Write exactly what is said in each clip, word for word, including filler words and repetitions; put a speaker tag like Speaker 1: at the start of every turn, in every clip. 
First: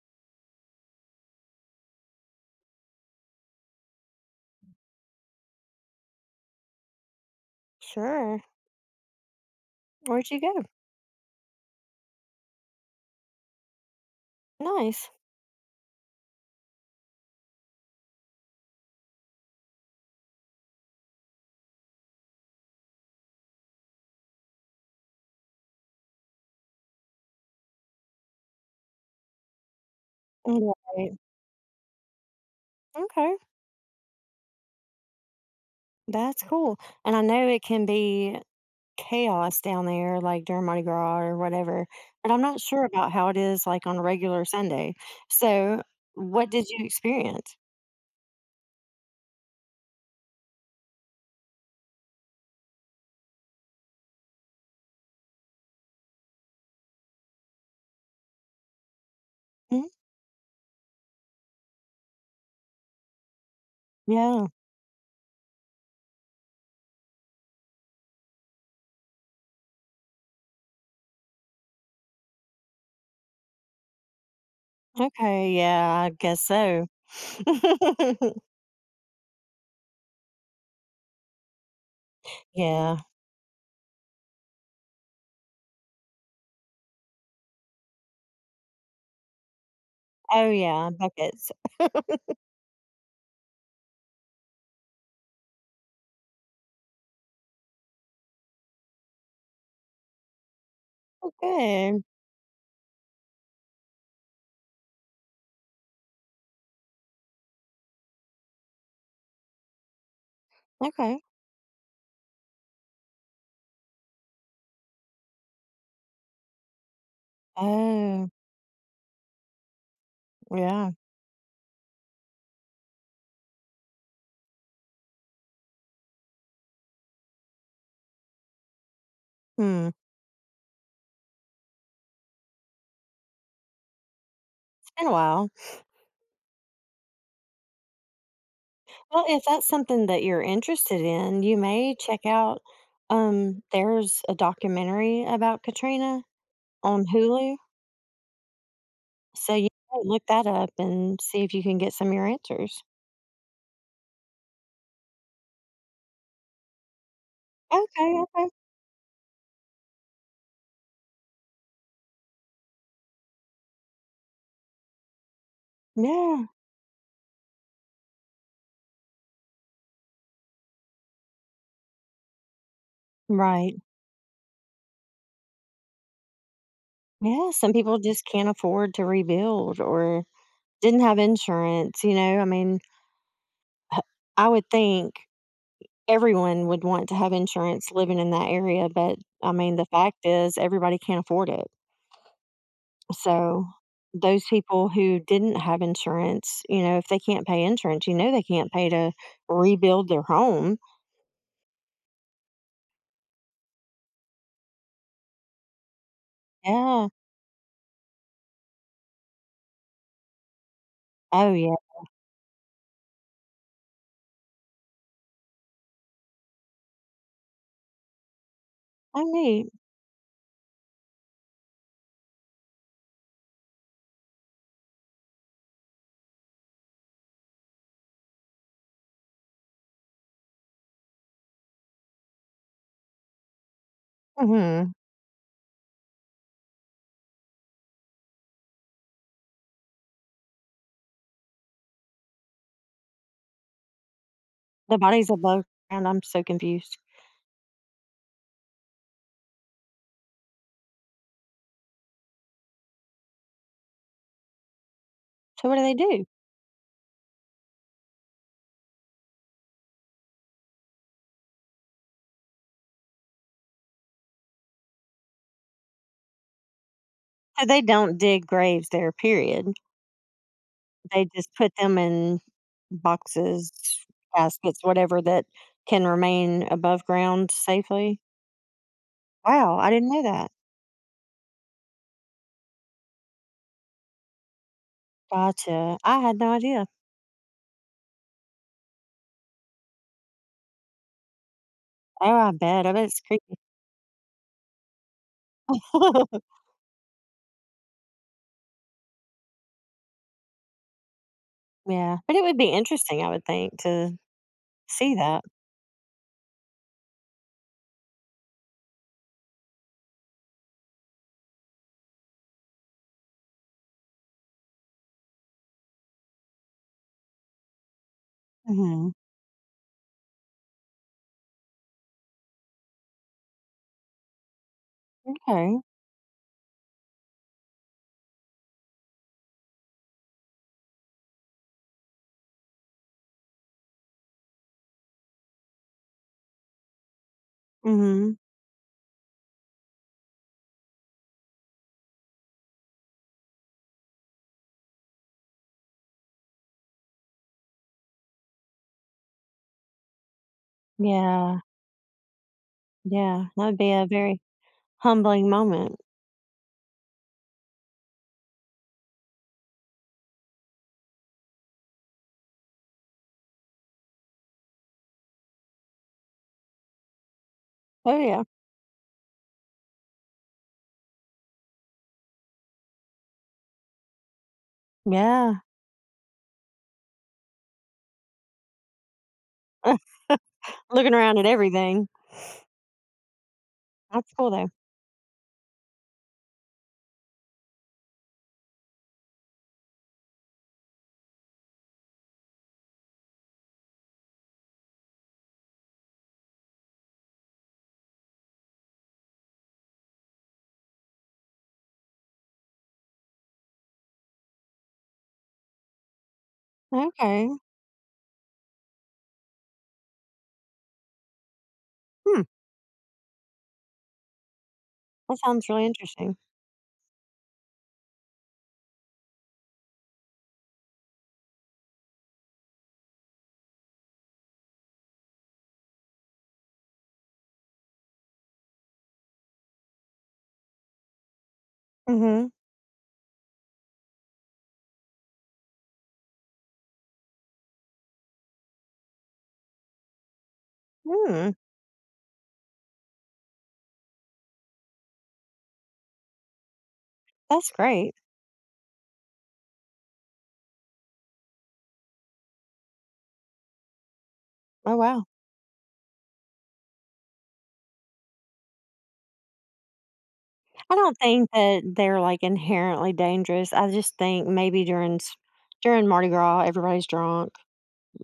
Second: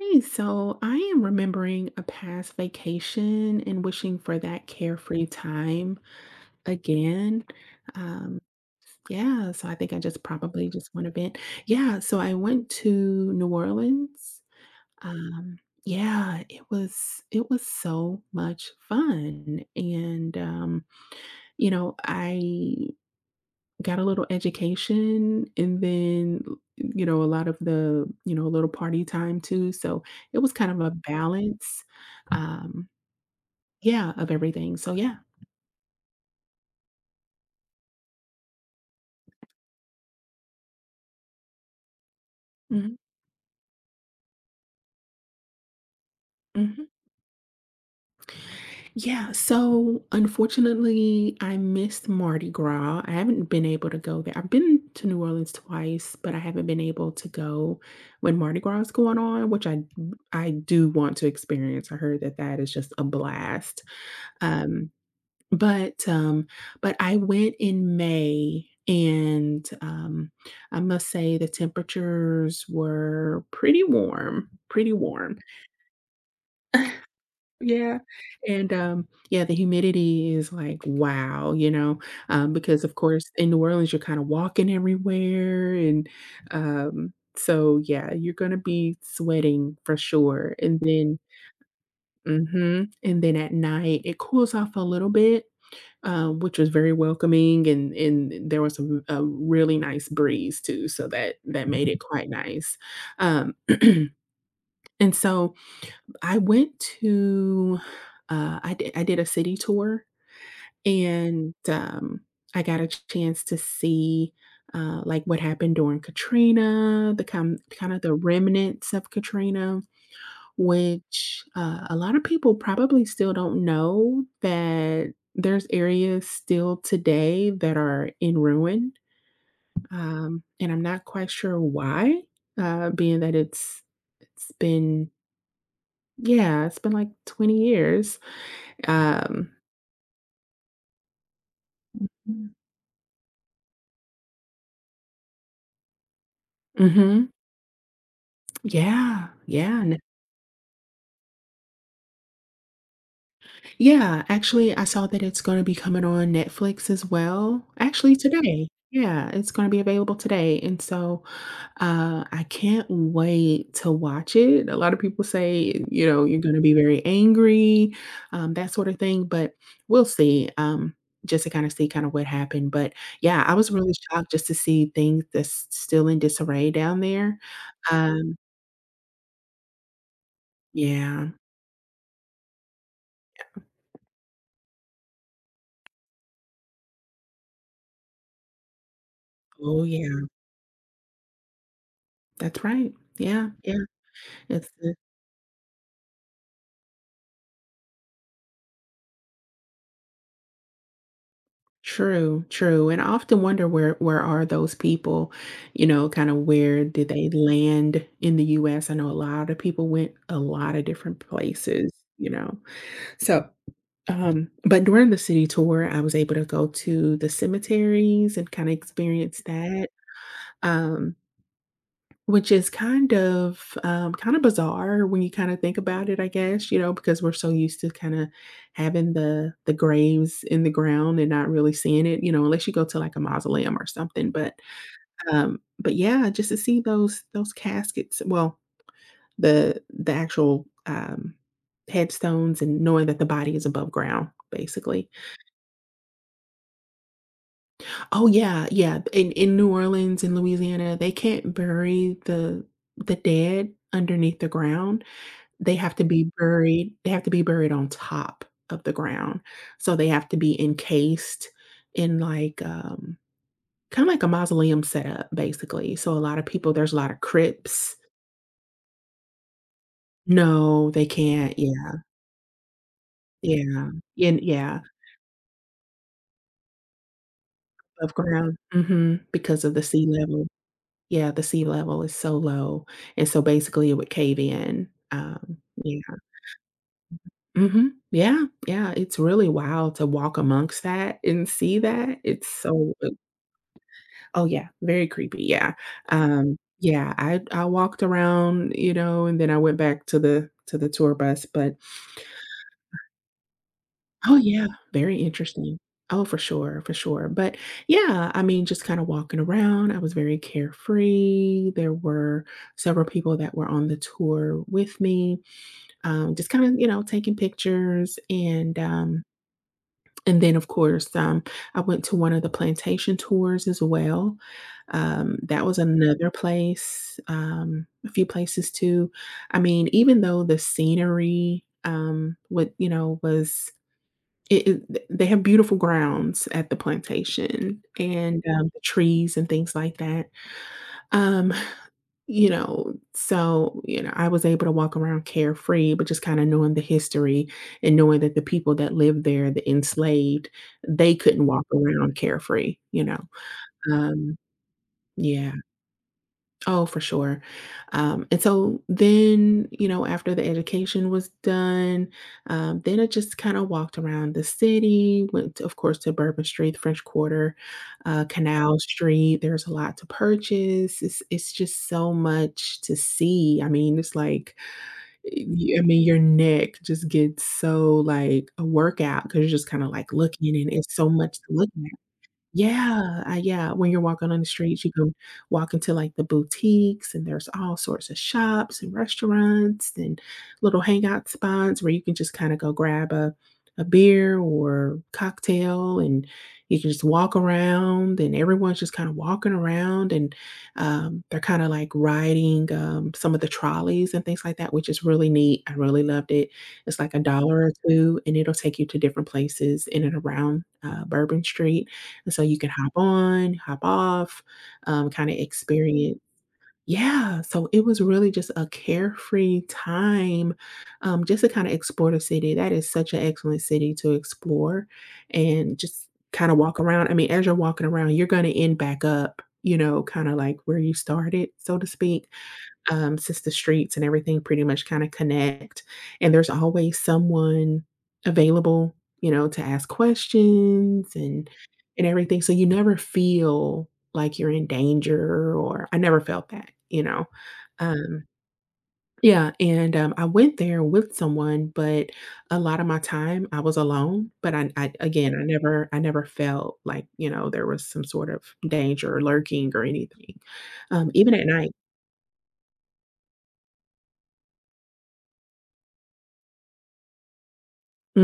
Speaker 1: Hey, so I am remembering a past vacation and wishing for that carefree time again. Um,
Speaker 2: Sure.
Speaker 1: yeah, so I think I just
Speaker 2: Where'd you go?
Speaker 1: probably just want to vent. Yeah, so I went to New Orleans.
Speaker 2: Nice.
Speaker 1: Um, yeah, it was it was so much fun. And um, you know, I got a little education and then you know a lot of the you know a little party time too, so it was kind of a
Speaker 2: Right.
Speaker 1: balance, um
Speaker 2: Okay.
Speaker 1: yeah, of everything, so yeah.
Speaker 2: That's cool. And I know it can be chaos down there, like during Mardi Gras or whatever, but I'm not sure
Speaker 1: Mhm,
Speaker 2: about how it is like on a regular Sunday. So, what did
Speaker 1: mhm.
Speaker 2: you experience?
Speaker 1: Yeah, so unfortunately I missed Mardi Gras. I haven't been able to go there. I've been to New Orleans twice, but I haven't been able to go when Mardi Gras is going on, which i
Speaker 2: Mhm.
Speaker 1: i do want to experience. I heard that that is just a blast.
Speaker 2: Yeah.
Speaker 1: Um But, um, but I went in May and, um, I must say the temperatures were pretty warm, pretty warm.
Speaker 2: Okay. Yeah. I guess so.
Speaker 1: Yeah, and, um, yeah, the humidity is like, wow, you know, um, because of
Speaker 2: yeah.
Speaker 1: course in New Orleans, you're kinda walking everywhere and, um, so yeah, you're gonna be sweating for
Speaker 2: Oh,
Speaker 1: sure, and
Speaker 2: yeah.
Speaker 1: then
Speaker 2: Buckets.
Speaker 1: mhm, and then at night it cools off a little bit, uh, which was very welcoming, and and there was a a really nice breeze too, so
Speaker 2: Oh,
Speaker 1: that that made it,
Speaker 2: good.
Speaker 1: mhm, quite nice. Um, and so I went to, uh, I did I did a city tour,
Speaker 2: Okay.
Speaker 1: and, um, I got a chance to see, uh, like, what happened during Katrina, the kind kind of the
Speaker 2: Oh,
Speaker 1: remnants of Katrina,
Speaker 2: yeah.
Speaker 1: which, uh, a lot of people probably still don't know that there's areas still today that are in ruin,
Speaker 2: Hmm. It's
Speaker 1: um, and I'm not quite sure why, uh, being that it's it's
Speaker 2: been
Speaker 1: been
Speaker 2: a while.
Speaker 1: yeah, it's been like twenty years.
Speaker 2: Well, if
Speaker 1: Um,
Speaker 2: that's something that you're interested in, you may check out um there's a documentary about Katrina on
Speaker 1: mhm.
Speaker 2: Hulu,
Speaker 1: Yeah,
Speaker 2: so you
Speaker 1: yeah.
Speaker 2: might look that up and see if you can get some of your answers.
Speaker 1: Yeah, actually, I saw that it's gonna be coming on Netflix as well.
Speaker 2: Okay,
Speaker 1: Actually,
Speaker 2: okay.
Speaker 1: today. Yeah, it's gonna be available today, and so, uh, I can't wait to watch it. A lot of people say, you know, "You're
Speaker 2: Yeah,
Speaker 1: gonna be very angry," um, that sort of thing, but we'll see, um, just to kinda see kinda what happened, but, yeah, I was
Speaker 2: right.
Speaker 1: really shocked just to see things that's still in disarray down there.
Speaker 2: Yeah, some people just
Speaker 1: Um,
Speaker 2: can't afford to rebuild or didn't have
Speaker 1: yeah.
Speaker 2: insurance, you know? I mean, I would think everyone would want to have insurance living in that area, but I mean,
Speaker 1: Oh,
Speaker 2: the fact
Speaker 1: yeah.
Speaker 2: is everybody can't afford it.
Speaker 1: That's right. Yeah,
Speaker 2: So,
Speaker 1: yeah.
Speaker 2: those
Speaker 1: It's
Speaker 2: people who didn't have insurance, you know, if they can't pay insurance, you know they can't pay to rebuild their home.
Speaker 1: True, true, and I often wonder where where are those people, you know, kinda where did
Speaker 2: Yeah.
Speaker 1: they land in the U S? I know a lot of people went a lot of different
Speaker 2: Oh, yeah.
Speaker 1: places, you know? So, um, but during the city tour, I was able to go to the cemeteries and kinda
Speaker 2: I
Speaker 1: experience
Speaker 2: neat.
Speaker 1: that, um which is kind of, um, kinda bizarre when you kinda think about it, I guess, you know, because we're so used to kinda having the the graves in the ground and not really seeing it, you know, unless you go to, like, a mausoleum or something, but,
Speaker 2: Mhm.
Speaker 1: um, but yeah, just to see those those caskets, well, the the actual, um, headstones, and knowing that the body is above ground,
Speaker 2: The
Speaker 1: basically.
Speaker 2: bodies above ground, I'm so confused.
Speaker 1: Oh, yeah, yeah, in in New Orleans, in Louisiana, they can't bury the the dead underneath the ground.
Speaker 2: So
Speaker 1: They
Speaker 2: what do
Speaker 1: have
Speaker 2: they
Speaker 1: to
Speaker 2: do?
Speaker 1: be buried, they have to be buried on top of the ground. So they have to be encased in, like, um, kinda like a mausoleum setup, basically. So a lot of people, there's a lot of
Speaker 2: So they
Speaker 1: crypts.
Speaker 2: don't dig graves there, period.
Speaker 1: No, they
Speaker 2: They just
Speaker 1: can't.
Speaker 2: put
Speaker 1: Yeah,
Speaker 2: them in boxes,
Speaker 1: yeah, and yeah,
Speaker 2: caskets, whatever that can remain above ground
Speaker 1: above
Speaker 2: safely.
Speaker 1: ground. Mhm, because of
Speaker 2: Wow,
Speaker 1: the
Speaker 2: I
Speaker 1: sea
Speaker 2: didn't know
Speaker 1: level.
Speaker 2: that.
Speaker 1: Yeah, the sea level is so low, and so basically it would cave in. Um,
Speaker 2: Gotcha.
Speaker 1: yeah.
Speaker 2: I had no idea.
Speaker 1: Mhm. Yeah, yeah, it's really wild to walk amongst that and see that.
Speaker 2: Oh,
Speaker 1: It's
Speaker 2: I bet. I
Speaker 1: so,
Speaker 2: bet it's creepy.
Speaker 1: oh, yeah, very creepy, yeah, um, yeah, I I walked around, you know, and then I went back to the to the tour bus, but
Speaker 2: Yeah, but it would be interesting, I would think, to
Speaker 1: oh, yeah,
Speaker 2: see
Speaker 1: very
Speaker 2: that.
Speaker 1: interesting. Oh, for sure, for sure, but, yeah, I mean, just kinda walking around, I was very carefree. There were several people that were on the tour with me, um, just kinda, you know, taking pictures and,
Speaker 2: Mhm.
Speaker 1: um and then, of course, um, I went to one of the plantation tours as well. Um, that was
Speaker 2: Okay.
Speaker 1: another place, um, a few places too. I mean, even though the scenery, um, what you know, was it, it, they have beautiful grounds at the plantation,
Speaker 2: Mhm.
Speaker 1: and um, the trees and things like that. Um, you know, so, you know, I was able to walk around carefree, but just kinda knowing the history and knowing that the people that lived there, the enslaved, they couldn't
Speaker 2: Yeah,
Speaker 1: walk around carefree, you know?
Speaker 2: yeah, that would be a
Speaker 1: Um,
Speaker 2: very humbling
Speaker 1: yeah.
Speaker 2: moment.
Speaker 1: Oh, for sure. Um, and so then, you know, after the education was done, um, then I just kind of walked around the city, went, to, of course, to Bourbon Street, the French Quarter,
Speaker 2: Oh,
Speaker 1: uh,
Speaker 2: yeah.
Speaker 1: Canal Street. There's a lot to purchase. It's, it's just so much to see. I mean, it's like,
Speaker 2: Yeah,
Speaker 1: y- I mean, your neck just gets so like a workout because you're just kind of like looking, and it's so
Speaker 2: looking
Speaker 1: much
Speaker 2: around
Speaker 1: to
Speaker 2: at
Speaker 1: look,
Speaker 2: everything.
Speaker 1: yeah, uh, yeah, when you're walking
Speaker 2: That's
Speaker 1: on the
Speaker 2: cool, though.
Speaker 1: streets, you can walk into, like, the boutiques, and there's all sorts of shops and restaurants and little hangout spots where you can just kinda go grab a a beer or cocktail, and you can just walk around, and everyone's just kinda walking around, and, um, they're kinda, like, riding, um, some of the trolleys and things like that, which is really neat. I really loved it. It's like a
Speaker 2: Okay.
Speaker 1: dollar or two, and it'll take you to different places in and around, uh, Bourbon Street. And so
Speaker 2: Hmm,
Speaker 1: you could hop on, hop off, um,
Speaker 2: that
Speaker 1: kinda
Speaker 2: sounds really
Speaker 1: experience.
Speaker 2: interesting.
Speaker 1: Yeah, so it was really just a carefree time, um, just to kinda explore the city. That is such an excellent city to explore and just kinda walk around. I mean, as you're walking around, you're gonna end back up, you know, kinda like where you started, so to speak,
Speaker 2: Mhm.
Speaker 1: um, since the streets and everything pretty much kinda connect, and there's always someone available, you know, to ask questions and
Speaker 2: Mm,
Speaker 1: and everything, so you never feel like you're in danger. Or I never felt that, you know?
Speaker 2: that's great.
Speaker 1: Um yeah, and, um, I went there with someone, but a lot of my time I was alone, but I I
Speaker 2: Oh, wow.
Speaker 1: again, I never I never felt like, you know, there was some sort of danger lurking or anything,
Speaker 2: I
Speaker 1: um,
Speaker 2: don't
Speaker 1: even at
Speaker 2: think
Speaker 1: night.
Speaker 2: that they're, like, inherently dangerous. I just think maybe during s during Mardi Gras, everybody's drunk.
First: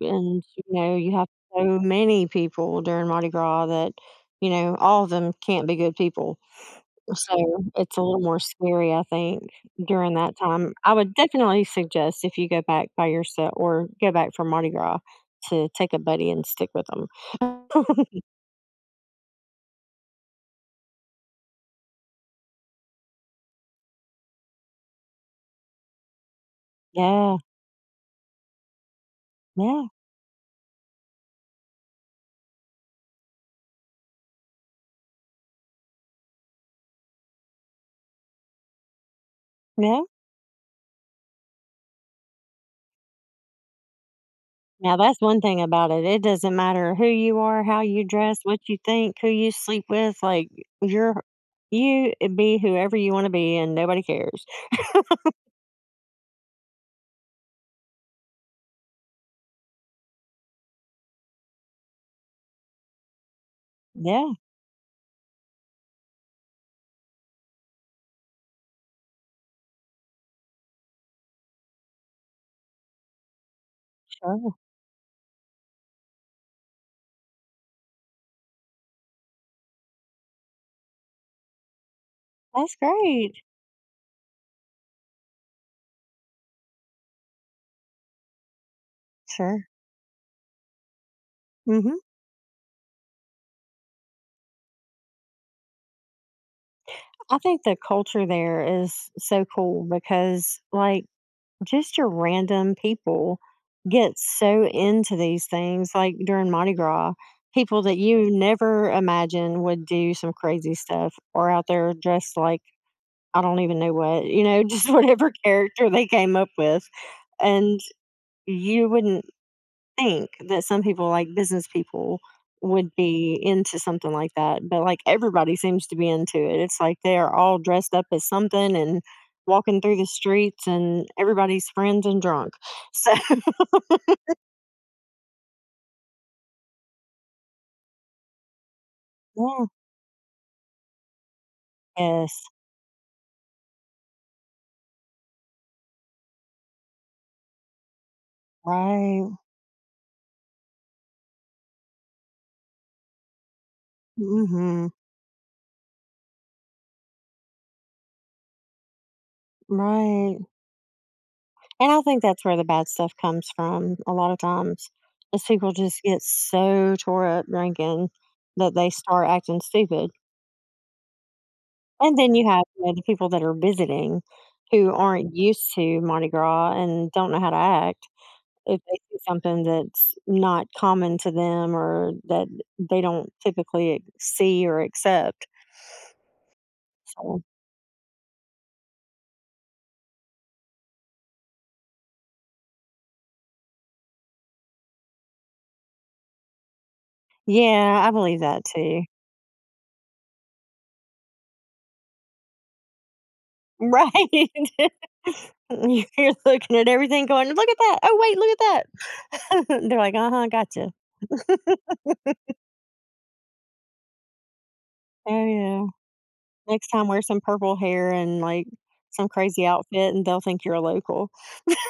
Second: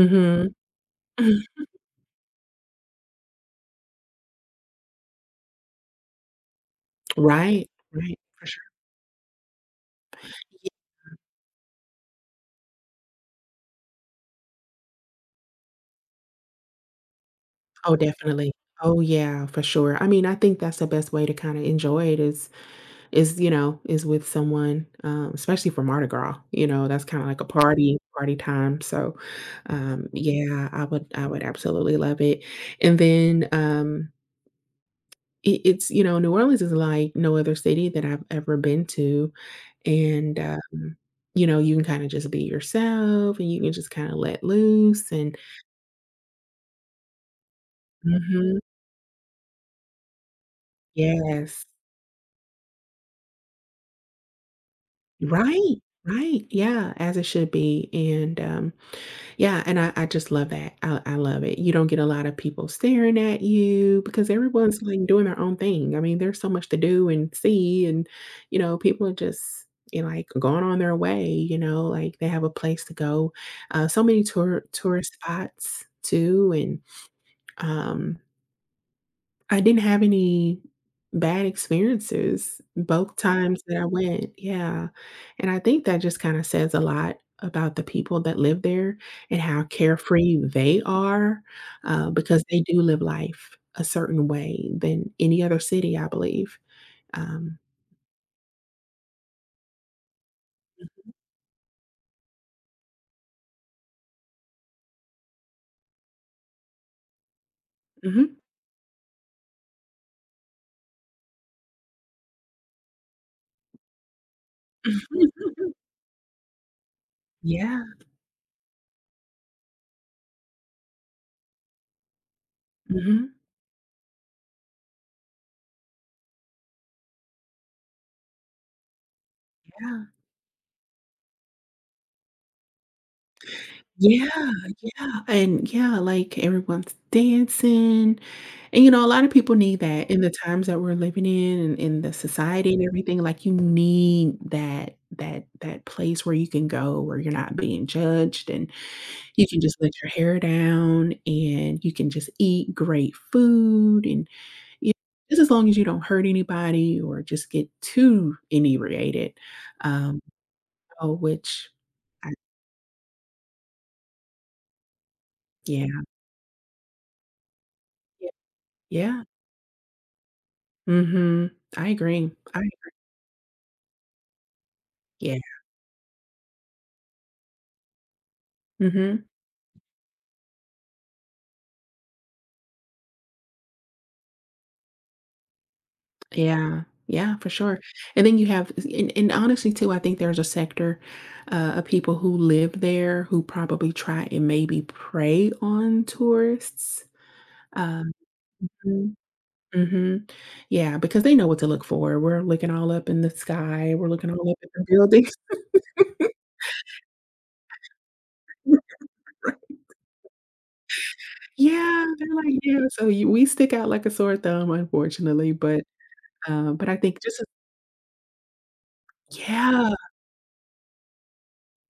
Speaker 2: And, you know, you have so many people during Mardi Gras that, you know, all of them can't be good people. So
Speaker 1: Right,
Speaker 2: it's a
Speaker 1: right,
Speaker 2: little more
Speaker 1: for sure.
Speaker 2: scary, I think, during that
Speaker 1: Ye
Speaker 2: time. I would definitely suggest if you go back by yourself or go back for Mardi Gras to take a buddy and stick with them.
Speaker 1: Oh, definitely. Oh, yeah, for sure. I mean, I think that's the best way to kinda enjoy it is is, you know, is with someone, um, especially for Mardi Gras, you know, that's kinda
Speaker 2: Yeah,
Speaker 1: like a party party time, so,
Speaker 2: yeah,
Speaker 1: um, yeah, I would I would absolutely love it, and then, um, it it's you know, New Orleans is like no other city that I've ever been to,
Speaker 2: yeah.
Speaker 1: and, um, you know, you can kinda just be yourself, and you can just kinda let
Speaker 2: Now
Speaker 1: loose
Speaker 2: that's
Speaker 1: and
Speaker 2: one thing about it. It doesn't matter who you are, how you dress,
Speaker 1: mhm.
Speaker 2: what you think, who you sleep with. Like you're,
Speaker 1: Yes.
Speaker 2: you eh, be whoever you want to be, and nobody cares.
Speaker 1: Right, right, yeah, as it should be, and, um, yeah, and I I just love that, I I love it. You don't get a lot of people staring at you because
Speaker 2: Yeah.
Speaker 1: everyone's, like, doing their own thing. I mean, there's so much to do and see, and, you know, people are just, you know, like, going on their way, you know, like, they have a place to go. Uh, so many
Speaker 2: Oh,
Speaker 1: tour tourist spots too, and, um I didn't have any bad experiences
Speaker 2: that's
Speaker 1: both
Speaker 2: great.
Speaker 1: times that I went, yeah, and I think that just kinda says a lot about the people that live there and how
Speaker 2: Sure.
Speaker 1: carefree they are,
Speaker 2: Hmm.
Speaker 1: uh, because they do live life a certain way than any other city, I believe.
Speaker 2: I
Speaker 1: Um
Speaker 2: think the culture there is so cool because, like, just your random people get so into these things. Like during Mardi Gras, people that
Speaker 1: Mhm.
Speaker 2: you never imagine would do some crazy stuff or out there dressed like I don't even know what, you know, just whatever character they came up with. And
Speaker 1: Yeah.
Speaker 2: you wouldn't think that some people, like business people, would
Speaker 1: Mhm.
Speaker 2: be into something like that, but like everybody seems to be into it. It's like they are all dressed up as something and walking through
Speaker 1: Yeah.
Speaker 2: the streets, and everybody's friends and drunk. So,
Speaker 1: Yeah, yeah, and yeah, like, everyone's dancing, and, you know, a lot of people
Speaker 2: yeah,
Speaker 1: need that in the times that we're living in and in the
Speaker 2: yes,
Speaker 1: society and everything, like, you need that that that place where you can go, where you're not being judged, and
Speaker 2: right.
Speaker 1: you can just let your hair down, and you can just eat great food, and,
Speaker 2: Hmm.
Speaker 1: you just as long as you don't hurt anybody or just get too inebriated, um,
Speaker 2: Right.
Speaker 1: oh, which
Speaker 2: And I think
Speaker 1: I
Speaker 2: that's where the bad stuff comes from a lot of times, is people just
Speaker 1: yeah,
Speaker 2: get so tore up drinking
Speaker 1: yeah,
Speaker 2: that they
Speaker 1: yeah.
Speaker 2: start acting stupid.
Speaker 1: Mhm. I
Speaker 2: And
Speaker 1: agree.
Speaker 2: then you
Speaker 1: I
Speaker 2: have, you know, the people that are visiting who aren't
Speaker 1: yeah.
Speaker 2: used to Mardi Gras and don't know how to act. If they see
Speaker 1: Mhm.
Speaker 2: something that's not common to them or that they don't typically see or accept.
Speaker 1: Yeah. Yeah,
Speaker 2: So,
Speaker 1: for sure. And then you have, and and honestly too, I think there's a sector, uh, of people who live there who probably try and maybe prey on tourists.
Speaker 2: yeah,
Speaker 1: Um
Speaker 2: I believe that too.
Speaker 1: Mhm. Mhm. Yeah, because they know what to look for. We're looking all up in the sky. We're
Speaker 2: Right.
Speaker 1: looking all up at the buildings.
Speaker 2: You're looking at everything going, look at that. Oh, wait, look at that. They're like, uh huh, gotcha.
Speaker 1: Yeah, they're like, "Yeah." So you we stick out like a sore thumb,
Speaker 2: Oh,
Speaker 1: unfortunately, but,
Speaker 2: yeah.
Speaker 1: um,
Speaker 2: Next
Speaker 1: but I
Speaker 2: time,
Speaker 1: think
Speaker 2: wear
Speaker 1: just
Speaker 2: some
Speaker 1: as
Speaker 2: purple hair and like some crazy
Speaker 1: yeah.
Speaker 2: outfit, and they'll think you're a local.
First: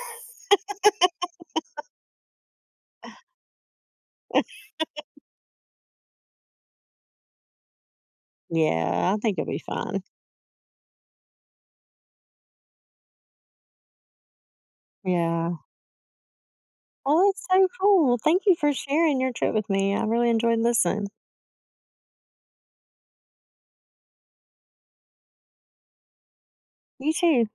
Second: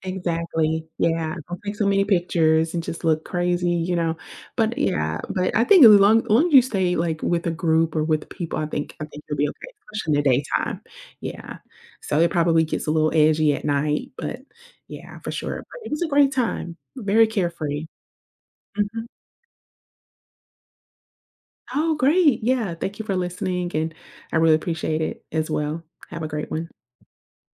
Speaker 1: Exactly, yeah, don't take so many pictures and just look crazy, you know, but yeah, but I think as long as long as you stay, like, with a group or with people, I think I
Speaker 2: Yeah, I
Speaker 1: think you'll
Speaker 2: think it
Speaker 1: be
Speaker 2: will be
Speaker 1: okay,
Speaker 2: fine.
Speaker 1: especially in the daytime, yeah, so it probably gets a little edgy at night, but yeah, for
Speaker 2: Yeah.
Speaker 1: sure, but it was a great time, very
Speaker 2: Well, that's so
Speaker 1: carefree.
Speaker 2: cool. Thank you for
Speaker 1: Mhm.
Speaker 2: sharing your trip with me. I really enjoyed listening.
Speaker 1: Oh, great, yeah, thank you for listening, and I really appreciate it as well. Have a great one.
Speaker 2: You too.